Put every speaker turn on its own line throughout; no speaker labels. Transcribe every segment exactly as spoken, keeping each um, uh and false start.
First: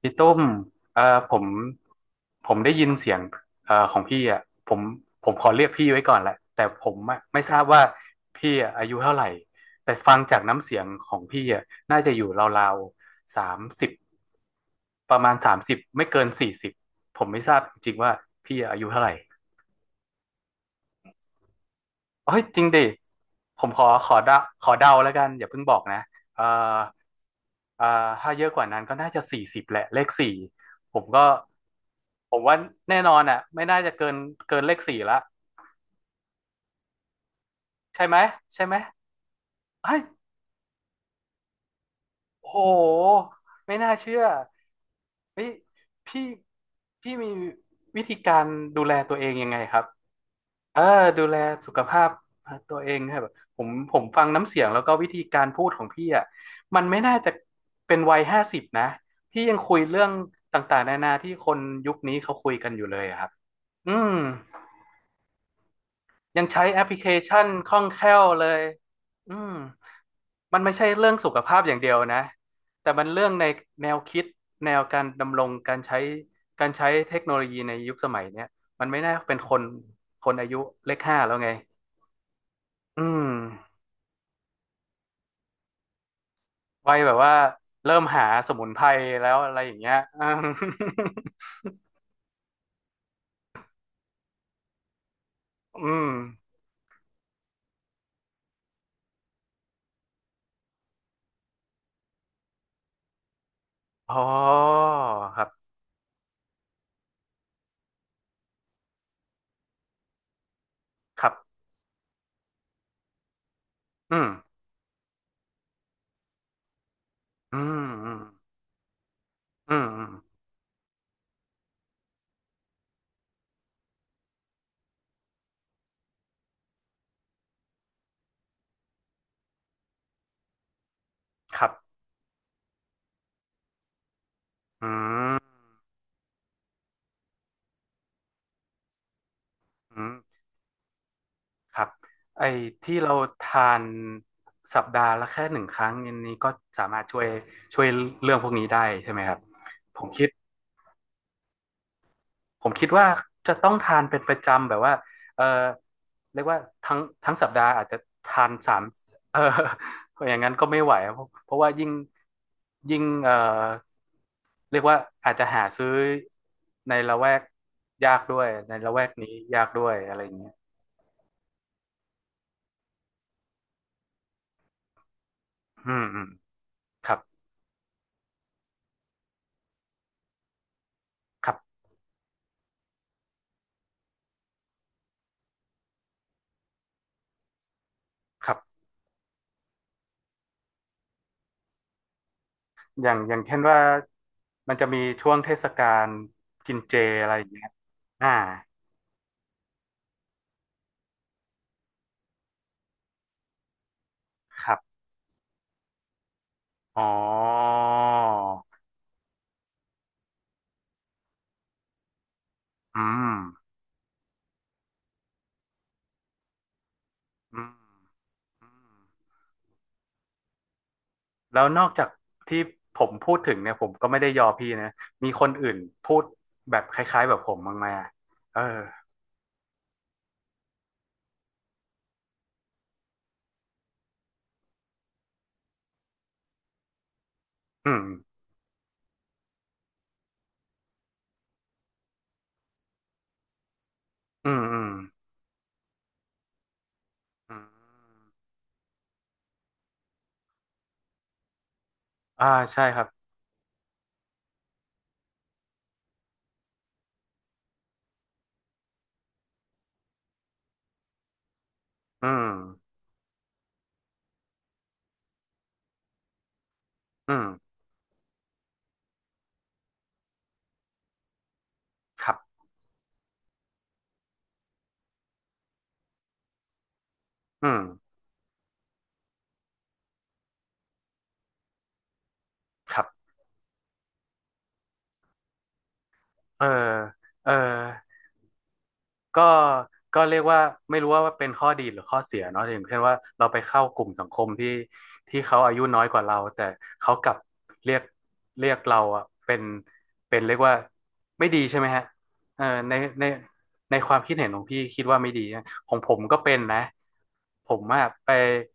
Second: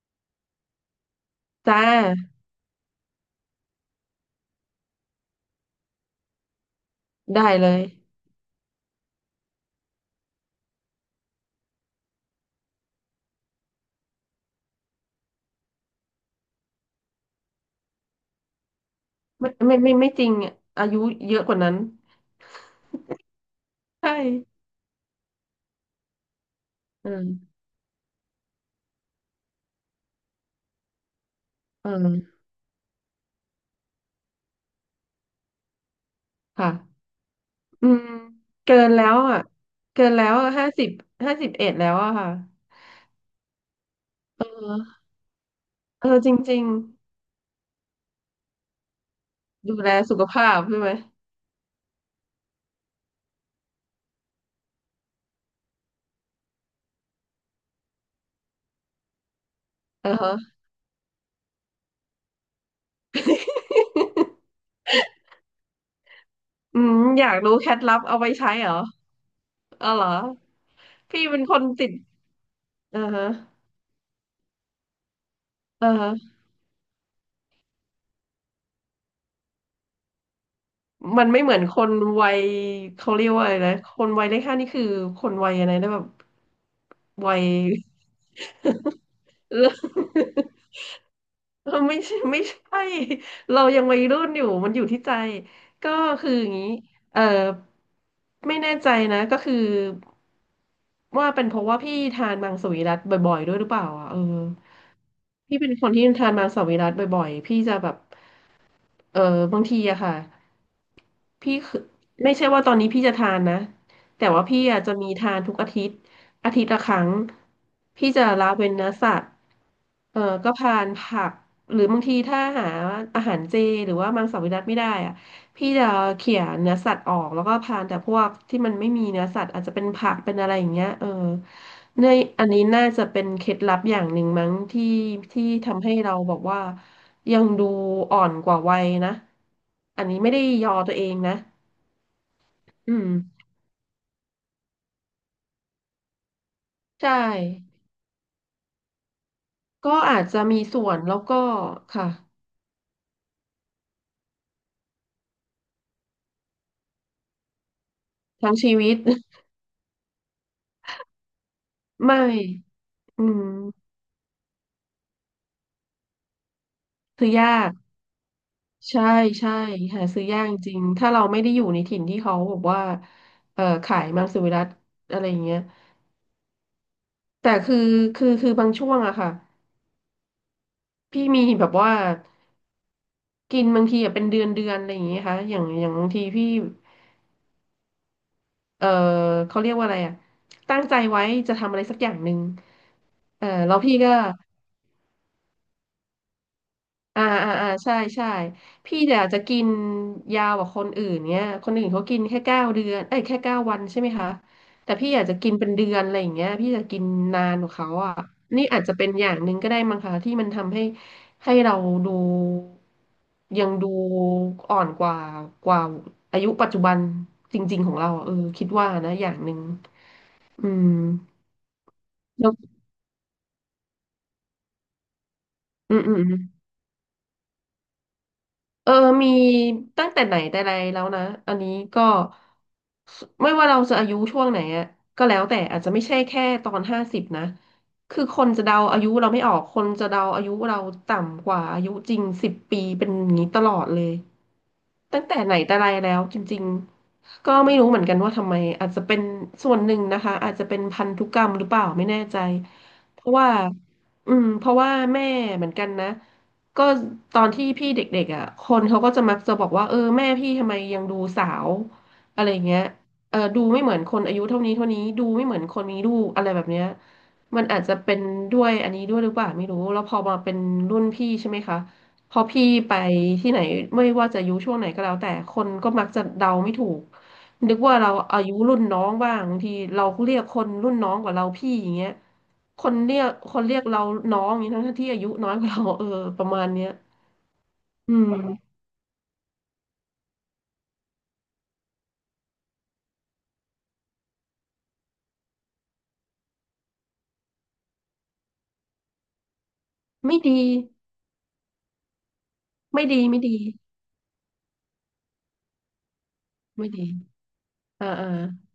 พี่ตุ้มเอ่อผม
จ้า
ผมได้ยินเสียงเอ่อของพี่อ่ะผมผมขอเรียกพี่ไว้ก่อนแหละแต่ผมอะไม่
ได้
ทราบ
เลย
ว่าพี่อะอายุเท่าไหร่แต่ฟังจากน้ำเสียงของพี่อ่ะน่าจะอยู่ราวๆสามสิบประมาณสามสิบไม่เกินสี่สิบผมไม่ทราบจริงๆว่าพี่อายุเท่าไหร่
ไม่ไม่ไม่ไม่จริงอะอายุเยอะกว่านั้น
เฮ้ยจริงดิผมขอข
ใช่
อเดาขอเดาแล้วกันอย่าเพิ่งบอกนะเอ่อ
อืม
เอ่อถ้าเยอะกว่านั้นก็น่าจะสี่สิบแหละเลขสี่ผมก็
อื
ผ
ม
มว่าแน่นอนอ่ะไม่น่าจะเกินเกินเลขสี่ละ
ค่ะอื
ใช่
ม
ไหมใช่ไหม
เกินแล้วอ่ะ
เฮ้ย
เกินแล้วห้าสิบห้าสิบเอ็ดแล้วอะค่ะ
โอ้โหไม่น่าเชื่อ
เออ
เฮ้ย
เออ
พี่
จริง
พี่มีวิธีการดูแลตัวเองยังไง
ๆ
ค
ดู
รับ
แลสุขภาพใช่
อ่า
ไหม
ดูแลสุขภาพตัวเองครับผมผมฟังน้ำเสียงแล้วก็วิธีการพูดของพี่อ่ะมันไม่น่าจะเป็นวัยห้าสิบนะพี่ยังคุยเรื่อ
เอ
ง
อฮะ
ต่างๆนานาที่คนยุคนี้เขาคุยกันอยู่เลยอะครับอืมยังใช้แอ
อื
ปพ
ม
ลิเค
อยาก
ชัน
รู้เค
ค
ล็
ล่
ด
อง
ลั
แค
บ
ล่
เอา
ว
ไว้
เล
ใช้
ย
เหรอ
อืม
เออเหรอ
มันไม่ใช่เรื่อง
พี่
สุข
เป็นค
ภาพ
น
อย่าง
ติ
เดี
ด
ยวนะแต่
เออ
มันเรื่
ฮะ
องในแนวคิดแนวการดำรงการ
เออ
ใช้
ฮะ
การใช้เทคโนโลยีในยุคสมัยเนี้ยมันไม่น่าเป็นคนคนอายุเลขห้า
มัน
แล้ว
ไม่
ไง
เหมือนคนวัย
อื
เขาเรี
ม
ยกว่าอะไรนะคนวัยเลขห้านี่คือคนวัยอะไรนะแบบ
วัยแบบว่า
วัย
เริ่มหาสมุนไพร แล้วอะ
เอ
ไร
อ
อย่างเงี้ยอืม
ไม่ใช่ไม่ใช่เรายังวัยรุ่นอยู่มันอยู่ที่ใจ
อื
ก็
ม
คืออย่างนี้เออไม่แน่ใจนะก็คือว่าเป็นเพราะว่าพี่ทานมังสวิรัติบ่อยๆด้วยหรือเปล่าอ่ะ
อ๋อ
เออ
ครั
พี่
บ
เป็นคนที่ทานมังสวิรัติบ่อยๆพี่จะแบบเออบางทีอะค่ะ
ครั
พี่
บ
คือไม่ใช่ว่าตอนนี้พี่จะทานนะ
อื
แต่
ม
ว่าพี่อะจะมีทานทุกอาทิตย์อาทิตย์ละครั้ง
อืมอื
พี่
ม
จะละเว้นเนื้อสัตว์
อืมอืม
เออก็ทานผักหรือบางทีถ้าหาอาหารเจหรือว่ามังสวิรัติไม่ได้อะ พี่จะเขี่ยเนื้อสัตว์ออกแล้วก็พานแต่พวกที่มันไม่มีเนื้อสัตว์อาจจะเป็นผักเป็นอะไรอย่างเงี้ยเออ
ครับ
ในอันนี้น่าจะเป็นเคล็ดลับอย่างหนึ่งมั้งที่
อื
ที่
ม
ทำให้เราบอกว่ายังดูอ่อนกว่าวัยนะอั
อื
น
ม
นี้ไม่ได้ยอตัวเองนะ
ครับไอ้
อื
ที่
ม
เราทานสัปดาห์ละแค่หนึ่งครั้งอันนี้ก็สามาร
ใช
ถช่วย
่
ช่วยเรื่องพวกนี้ได้ใช่ไหมครับ
ก็
ผม
อา
คิ
จ
ด
จะมีส่วนแล้วก็ค่ะ
ผมคิดว่าจะต้องทานเป็นประจำแบบว่าเออ เรียกว่าทั้งทั้งสัปดาห์อาจจะทาน
ทั้งชี
สาม
วิต
เออ อย่างนั้นก็ไม่ไหวเพราะเพราะว่ายิ่ง
ไม่
ยิ่ง
อื
เออ
ม
เรียกว่าอาจจะหาซื้อในละ
คื
แว
อ
ก
ยาก
ยากด้วยในละแว
ใช่
กนี้
ใช่
ยากด้วย
หา
อะไร
ซื้อ
อย่าง
ยาก
เงี้ย
จริงถ้าเราไม่ได้อยู่ในถิ่นที่เขาบอกว่าเอ่อขายมังสวิรัติอะไรอย่างเงี้ย
อืมอืมครับ
แต่คือคือคือบางช่วงอะค่ะพี่มี
ครั
แบบ
บ
ว่ากินบางทีอะเป็นเดือนเดือนอะไรอย่างเงี้ยค่ะอย่างอย่างบางทีพี่
ครับ
เออเขาเรียกว่าอะไรอะตั้งใจไว้จะทำอะไรสักอย่างหนึ่ง
อย่างอย่าง
เออ
เช่น
แล้ว
ว่า
พี่ก็
มันจะมีช่วงเทศกาลกินเจ
อ่า
อะไรอย่าง
อ่า
เงี้ย
อ่าใช่ใช่
อ่า
พี่เนี่ยอาจจะกินยาวกว่าคนอื่นเนี่ยคนอื่นเขากินแค่เก้าเดือนเอ้ยแค่เก้าวันใช่ไหมคะ
ครั
แต่
บ
พี่อาจจะกินเป็นเดือนอะไรอย่างเงี้ยพี่จะกิ
อ๋อ
นนานกว่าเขาอ่ะนี่อาจจะเป็นอย่างหนึ่งก็ได้มั้งคะที่มันทำให้ให้เราดู
อืม
ยังดูอ่อนกว่ากว่าอายุปัจจุบันจ
อืม
ริงๆของเราอะเออคิ
อื
ดว่า
ม
นะอย่างหนึ่งอืม
แล้วนอกจาก
แล้ว
ที่ผมพูดถึงเนี่ยผมก็ไม่ได้ยอพี่นะมีคนอื่น
อืมอื
พู
ม
ดแบบคล้ายๆแบบผมบ้างไหมอะเออ
เออมีตั้งแต่ไหนแต่ไรแล้วนะอันนี้ก็สไม่ว่าเราจะอายุช่วงไหนอะก็แล้วแต่อาจจะไม่ใช่แค่ตอนห้าสิบนะ
อืม
คือคนจะเดาอายุเราไม่ออก คนจะเดาอายุเราต่ำกว่าอายุจริงสิบปีเป็นอย่างนี้ตลอดเลย
อืมอืม
ตั้งแต่ไหนแต่ไรแล้วจริงๆก็
อื
ไม่รู้เหมือนกันว่า
ม
ทำไมอาจจะเป็นส่วนหนึ่งนะคะอาจจะเป็นพันธุกรรมหรือเปล่าไม่แน่ใจ
อ่าใช่ครับ
เพราะว่าอืมเพราะว่าแม่เหมือนกันนะ ก็ตอนที่พี่เด็กๆอ่ะคนเขาก็จะมักจะบอกว่าเออแม่พี่ทำไมยังดูสาว
อื
อะไร
ม
เงี้ยเออดูไม่เหมือนคนอายุเท่านี้เท่านี้ดูไม่เหมือนคนมีลูกอะไรแบบเนี้ย
อืม
มันอาจจะเป็นด้วยอันนี้ด้วยหรือเปล่าไม่รู้แล้วพอมาเป็นรุ่นพี่ใช่ไหมคะ
ค
พ
รั
อ
บ
พี่ไปที่ไหนไม่ว่าจะอายุช่วงไหนก็แล้วแต่คนก็มักจะเดาไม่ถูก
อื
นึกว่าเรา
ม
อายุรุ่นน้องบ้างบางทีเราเรียกคนรุ่นน้องกว่าเราพี่อย่างเงี้ย ค
ค
น
รั
เรี
บ
ยกคนเรียกเราน้องอย่างนี้ทั้งที่อายุน้อยกว่าเราเออประมา
เออ
ณเนี้ย
เออ
อืม
ก็ก็เรียกว่าไม่รู้ว่าเป็นข้อดีหรือข้อเสียเนาะอย่างเช่นว่าเราไปเข้ากลุ่มสังคมที่ที่เขาอายุน้อยกว่าเราแต่เขากลับเรียกเรียกเราอะเป็นเป็
ไม่
นเรีย
ดี
กว่าไม่ดีใช่ไหมฮะเออใน
ไม่ดี
ใน
ไม่ดี
ในความคิดเห็นของพี่คิดว่าไม่ดีนะของผมก็เป็นนะ
ไม่ดี
ผมอะ
อ่าอ่า
ไป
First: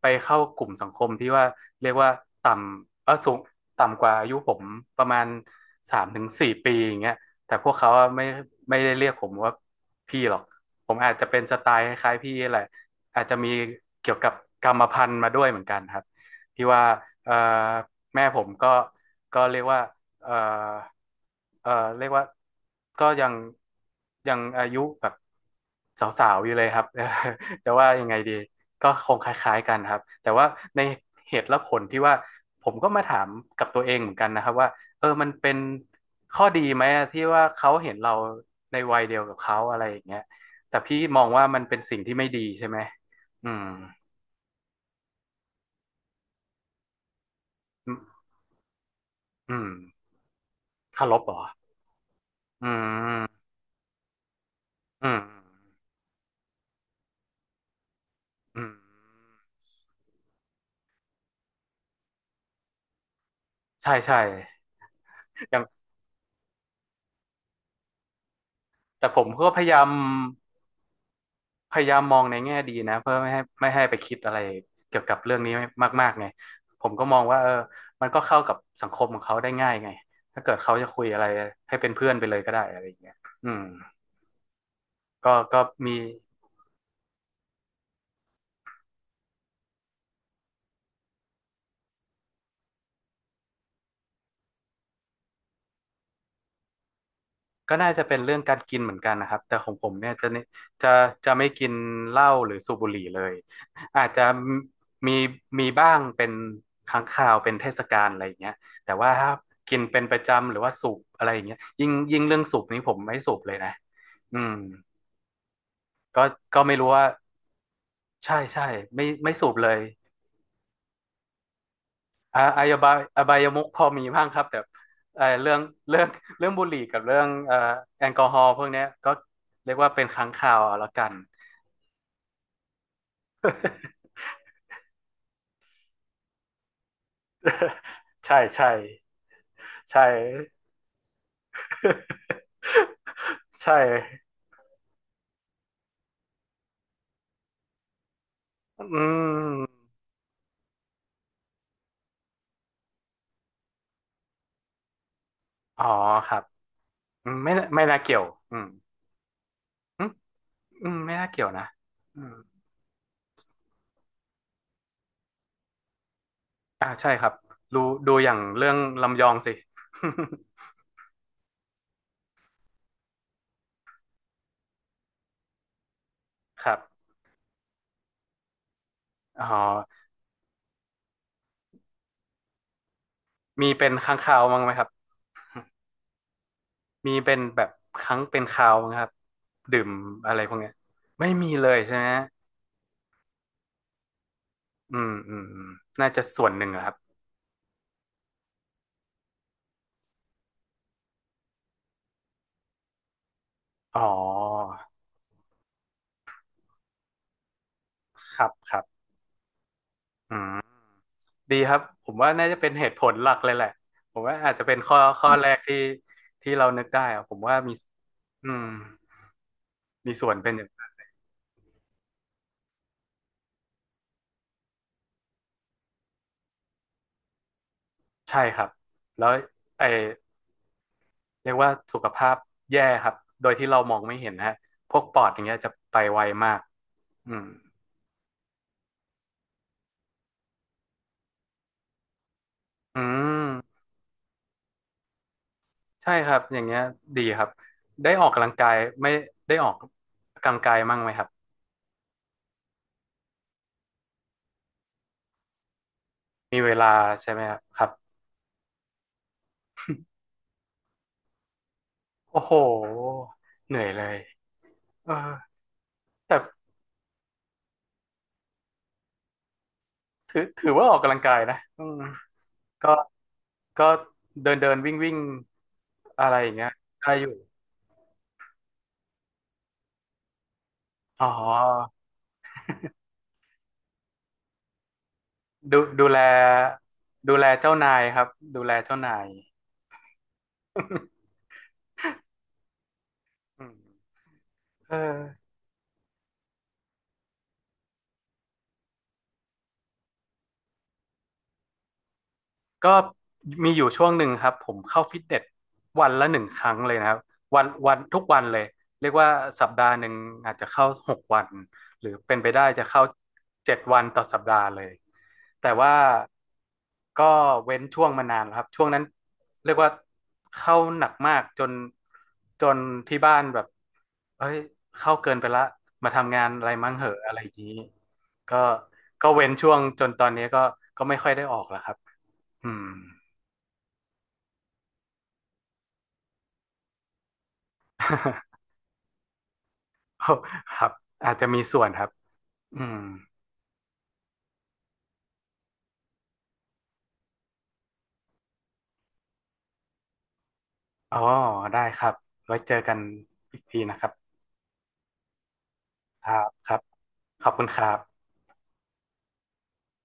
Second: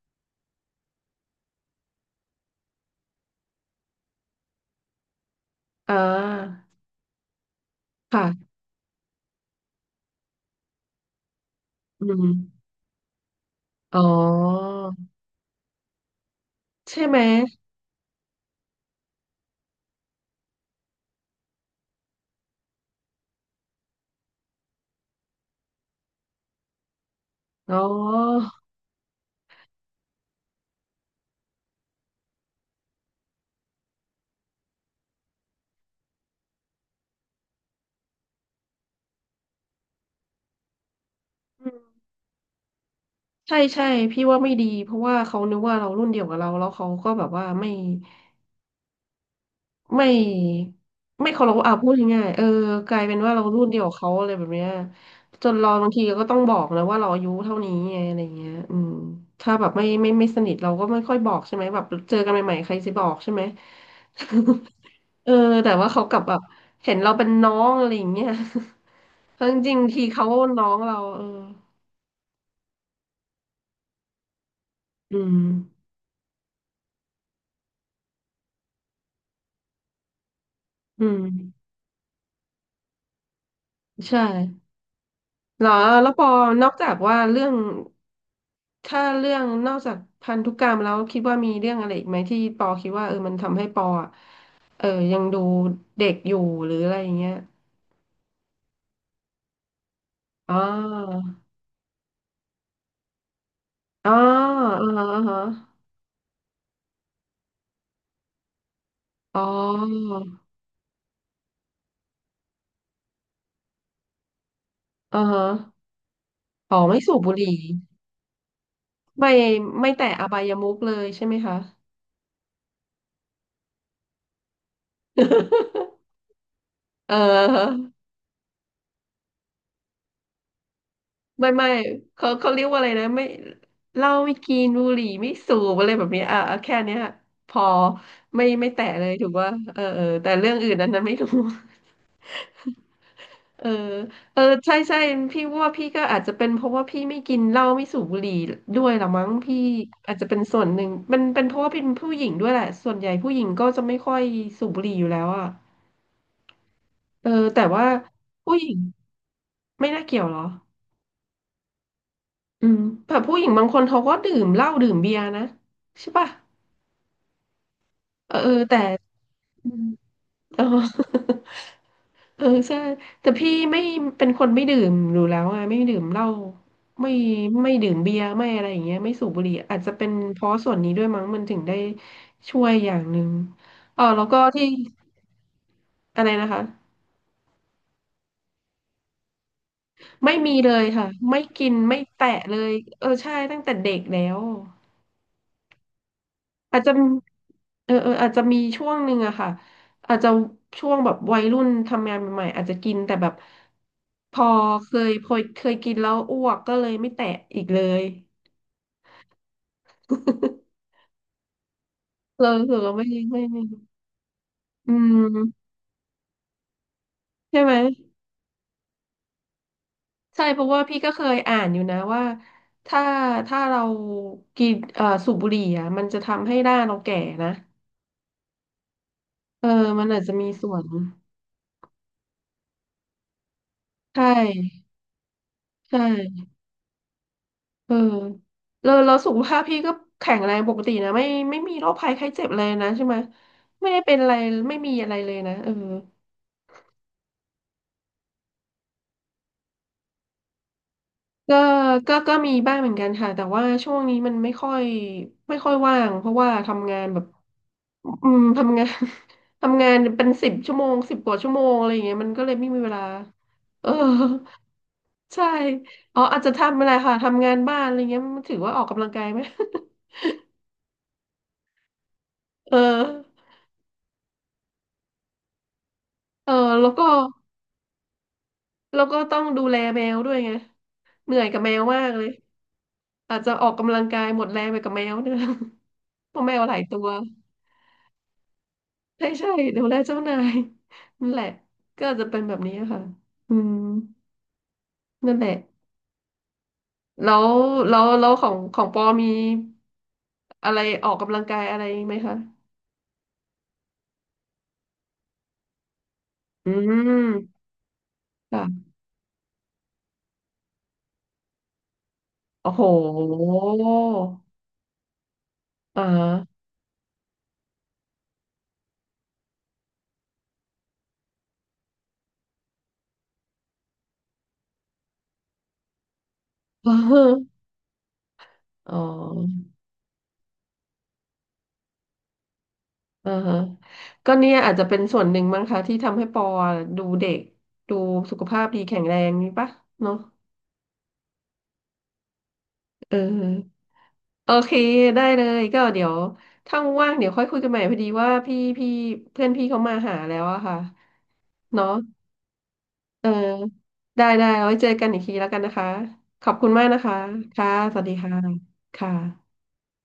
ไปเข้ากลุ่มสังคมที่ว่าเรียกว่าต่ำเออสูงต่ำกว่าอายุผมประมาณ
อ่
สามถึงสี่
า
ปีอย่างเงี้ย แต่พวกเขาอะไม่
ค่ะ
ไม่ได้เรียกผมว่าพี่หรอกผมอาจจะเป็นสไตล์ค
อื
ล้ายๆ
ม
พี่แหละอาจจะมี
อ๋
เกี่ยวกับกร
อ
รมพันธุ์มาด้วยเหมือนกันครับที่ว่า
ใช่ไหม
เอ่อแม่ผมก็ก็เรียกว่าเอ่อเอ่อเรียกว่าก็ยังยังอายุแบบสาวๆอยู่เลยครับ จะ
อ๋อ
ว่ายังไงดีก็คงคล้ายๆกันครับแต่ว่าในเหตุและผลที่ว่าผมก็มาถามกับตัวเองเหมือนกันนะครับว่า เออ มันเป็นข้อดีไหมอะที่ว่าเขาเห็นเราในวัยเดียวกับเขาอะไรอย่างเงี้ยแต่พี่มองว่ามัน
อื
เป็นสิ่
ม
งที่ไม่ดีใช่ไหมอื
ใช่
ม
ใช่พี่ว่าไม่ดีเพราะว่าเขานึกว่าเรารุ่นเดียวกับเราแล้วเขาก็แบบว่าไม่
อืมอืม
ไม่
เคารพ
ไม่
เหรอ
เคารพอ่ะพูดง่ายๆเออ
อื
กลายเป็นว่าเรา
ม
รุ่นเดียวกับเขาอะไรแบบเนี้ย
อื
จนเรา
ม
บางทีก็ต้องบอกนะว่าเราอายุเท่านี้ไงอะไรเงี้ย
อื
อืม
ม
ถ้าแบบไม่ไม่ไม่สนิทเราก็ไม่ค่อยบอกใช่ไหมแบบเจอกันใหม่ๆใครจะบอกใช่ไหม
ใช่ใช่
เออ
อย่าง
แต่ว่าเขากลับแบบเห็นเราเป็นน้องอะไรอย่างเงี้ย
แต่ผม ก็
ทั้ง
พยา
จริ
ยา
ง
ม
ๆทีเขาน้องเราเออ
พยายามมองในแง่ดีนะเพื่อไม่ให้ไม่ให้ไปคิดอะไรเกี่ยวกั
อื
บเรื่
ม
องนี้มากๆไงผมก็มองว่าเออมันก็เข้ากับสังคมของเขาได้ง่ายไง ถ้าเกิดเขาจะคุ
อื
ยอะไร
ม
ให้เป็นเพื่อนไปเลยก็ได้อะไรอย่างเงี้ยอืม
ใช่
ก็ก็
เหรอ
มี
แล้วปอนอกจากว่าเรื่องถ้าเรื่องนอกจากพันธุกรรมแล้วคิดว่ามีเรื่องอะไรอีกไหมที่ปอคิดว่าเออมันทำให้ปออะเออยังดูเด็กอยู่หรืออะไรอย่างเงี้ย
ก็น่าจะเป็นเรื่องการกินเหมือนกันนะครับแต่ของผมเนี่ยจะเน
อ๋
จะ
อ
จะไม่กินเหล้าหรือสูบบุหรี่เลยอาจ
อ๋อ
จะ
อ๋อ
มี
อ๋อฮะ
มีบ้างเป็นครั้งคราวเป็นเทศกาลอะไรอย่างเงี้ยแต่ว่าถ้า
อ๋อ
กินเป็นประจำหรือว่าสูบอะไรอย่างเงี้ยยิ่งยิ่งเรื่องสูบนี้ผมไม่สูบเลยนะอืม
อ๋อฮะ
ก็ก็ไม่
อ๋อ
รู้
ไม่
ว่า
สูบบุหรี่
ใช่ใช่ไม่
ไม่
ไม่สูบเลย
ไม่แตะอบายมุขเลยใช่ไหมคะ
อ่าอาอบายอบายมุขพอมีบ้างครับแต่เอ่อเรื่องเรื่อง เรื่องบุหรี่กับ
เอ
เรื่องเอ่อ
อ
แอลกอฮอล์พวกเนี้ยก็เรียกว่าเป็นครั้งคราวเอาละกัน
ไม่ไม่เขาเขาเรียกว่าอะไรนะไม่ เหล้าไม่กินบุหรี่ไม่สูบอะไรแบบเนี้ยอ่ะอ่ะแค่เนี้ยพอ
ใช่
ไม่
ใช่
ไม่แตะเลยถูกว่าเออ
ใช่
เออแต่เรื่องอื่นนั้นนั้นไม่รู้ เอ
ใช่
อเออใช่ใช่พี่ว่าพี่ก็อาจจะเป็นเพราะว่าพี่ไม่กินเหล้าไม่สูบบุหรี่ด้วย
อื
ละมั้งพี่
ม
อาจจะเป็นส่วนหนึ่งมันเป็นเพราะว่าเป็นผู้หญิงด้วยแหละส่วนใหญ่ผู้หญิงก็จะไม่ค่อยสูบบุหรี่อยู่แล้วอ่ะ
อ๋อครับ
เอ
อื
อ
มไม่
แต่
น่าไม่
ว่า
น่าเกี่ยวอื
ผู้ห
ม
ญิงไม่
อื
น่า
ม
เกี่ยวเหรอ
อืมไม่น่าเกี่ยวนะอืม
อืมแต่ผู้หญิงบางคนเขาก็ดื่มเหล้าดื่มเบียร์นะใช่ป่ะ
อ่าใช่ครับดูดูอ
เอ
ย่า
อ
ง
เออ
เรื่อง
แต่
ลำยองสิ
อืมเออ เออใช่แต่พี่ไม่เป็นคนไม่ดื่มอยู่แล้วไงไม่ดื่มเหล้า
ครับ
ไม่ไม่ดื่มเบียร์ไม่อะไรอย่างเงี้ยไม่สูบบุ
อ๋อ
หรี่อาจจะเป็นเพราะส่วนนี้ด้วยมั้งมันถึงได้ช่วยอย่างหนึ่ง
มีเป็น
อ๋อ
ค้าง
แล้ว
คา
ก็
วมั้าง
ที่
ไหมครับ
อะไรนะคะ
มีเป็นแบบครั้งเป็นคราวนะครับดื่มอะ
ไม่
ไรพว
มี
กเนี้ย
เลยค่ะ
ไม่
ไม่
มีเล
กิน
ยใช่
ไม่
ไหม
แตะเลยเออใช่ตั้งแต่เด็กแล้ว
อืมอืมอืมน่าจะส่วนหนึ่ง
อา
อะ
จ
ค
จะ
รับ
เออเอออาจจะมีช่วงหนึ่งอะค่ะอาจจะช่วงแบบวัยรุ่นทำงานใหม่ๆอาจจะกินแต่แบบ
อ๋อ
พอเคยพอเคยกินแล้วอ้วกก็เลยไม่แตะอีกเลย
ครับครับอืม ดีครับผมว่าน่า
เรา
จะ
รู้
เป็น
สึก
เห
เรา
ตุผ
ไม่
ลหลัก
ไม่
เลย
ไม่
แหละผมว่าอาจจะเป็น
อื
ข้อข้อแรก
ม
ที่ที่เรานึกได้อะผมว่า
ใช่ไหม
มีอืมมีส่วน
ใช่
เป็นอ
เพ
ย่าง
ราะว่าพี่ก็เคยอ่านอยู่นะว่าถ้าถ้าเรากินเอ่อสูบบุหรี่อ่ะมันจะทำให้หน้าเราแก่นะ
ใช่ครับแล้ว
เออ
ไอ
มันอาจจะมีส่วน
เรียกว่าสุขภาพแย่ครับโดยที่เรามองไม่
ใช
เห็นนะฮะ
่
พวกปอดอย่างเงี้ยจะ
ใช
ไปไว
่
มากอืม
เออแล้วแล้วสุขภาพพี่ก็แข็งแรงปกตินะไม่ไม่มีโรคภัยไข้เจ็บเลยนะ
อื
ใช่ไหม
ม
ไม่ได้เป็นอะไรไม่มีอะไรเลยนะเออ
ใช่ครับ อย่างเงี้ยดีครับ ได้ออกกำลังกายไม่ได้ออกกำลังกายมั่งไหมครับ
ก็ก็ก็มีบ้างเหมือนกันค่ะแต่ว่าช่วงนี้มันไม่ค่อยไม่ค่อยว่างเพราะว่า
มีเวลา
ทำงานแบบ
ใช่ไหมครับครับ
อืมทำงาน ทำงานเป็นสิบชั่วโมงสิบกว่าชั่วโมงอะไรอย่างเงี้ยมัน
โอ้
ก็เล
โห
ยไม่มีเวลา
เหนื่อ
เอ
ย
อ
เลยเออ
ใช่อ๋อ
แต่
อาจจะทำอะไรค่ะทำงานบ้านอะไรเงี้ยมันถือว่าออกกำลังกายไหม
ถือถือว่าออกกำลังกายนะอืม
เออ
ก็ก็เดินเดินวิ่งวิ่งอะไรอ
เอ
ย่า
อ
งเงี้ย
แล้วก็
ได้อยู่
แล้วก็ต้องดูแลแมวด้วยไง
อ๋อ
เหนื่อยกับแมวมากเลยอาจจะออกกำลังกายหมดแรงไปกับแมวเนี่ย
ดูดูแล
เพราะแมวหลายตัว
ดูแลเจ้านายครับดูแลเจ้านาย
ใช่ใช่ดูแลเจ้านายนั่นแหละ ก็อาจจะเป็นแบบนี้ค่ะอื
อื
ม
มเออ
นั่นแหละ แล้วแล้วแล้วของของปอมีอะไรออกกำลังกายอะไรไหมคะ
ก็มีอยู่ช่วงหนึ่งครับผมเข้าฟิตเนสวันละหนึ่งค
อื
รั้งเลยนะครับ
ม
วันวันทุกวันเลย
ค่ะ
เรียกว่าสัปดาห์หนึ่งอาจจะเข้าหกวันหรือเป็นไปได้
โอ้โห
จะเข้าเจ็ดวันต่อสัปดาห์เลยแต่ว่า
อ่า
ก็เว้นช่วงมานานแล้วครับช่วงนั้นเรียกว่าเข้าหนักมากจนจนที่บ้านแบบเอ้ยเข้าเกินไปละมาทำงานอะไรมั่งเหอะอะไร อย่างนี้ก็
อ๋อ
ก็เว้นช่วงจนตอนนี้ก็ก็ไม่ค่อยได้ออกแล้วครับ อืม
อ่าฮะก็เนี่ยอาจจะเป็นส่วนหนึ่งมั้งคะที่ทำให้ปอดูเด็กดูสุข ภาพดีแข็งแรงนี่ปะเนาะ
ครับอาจจะมีส่วนครับอืม
เออโอเคได้เลยก็เดี๋ยวถ้าว่างๆเดี๋ยวค่อยคุยกันใหม่พอดีว่าพี่พี่เพื่อนพี่เขามาหาแล้วอะค่ะ
อ๋อได้
เนาะ
ครับไว้เจอกัน
เออ
อีกทีนะครับ
ได้ได้เอาไว้เจอกันอีกทีแล้วกันนะคะ
ครั
ข
บ
อบคุ
ค
ณ
รับ
มากนะคะ
ขอบคุณ
ค่ะ
ครั
สวัสดี
บ
ค่ะค่ะ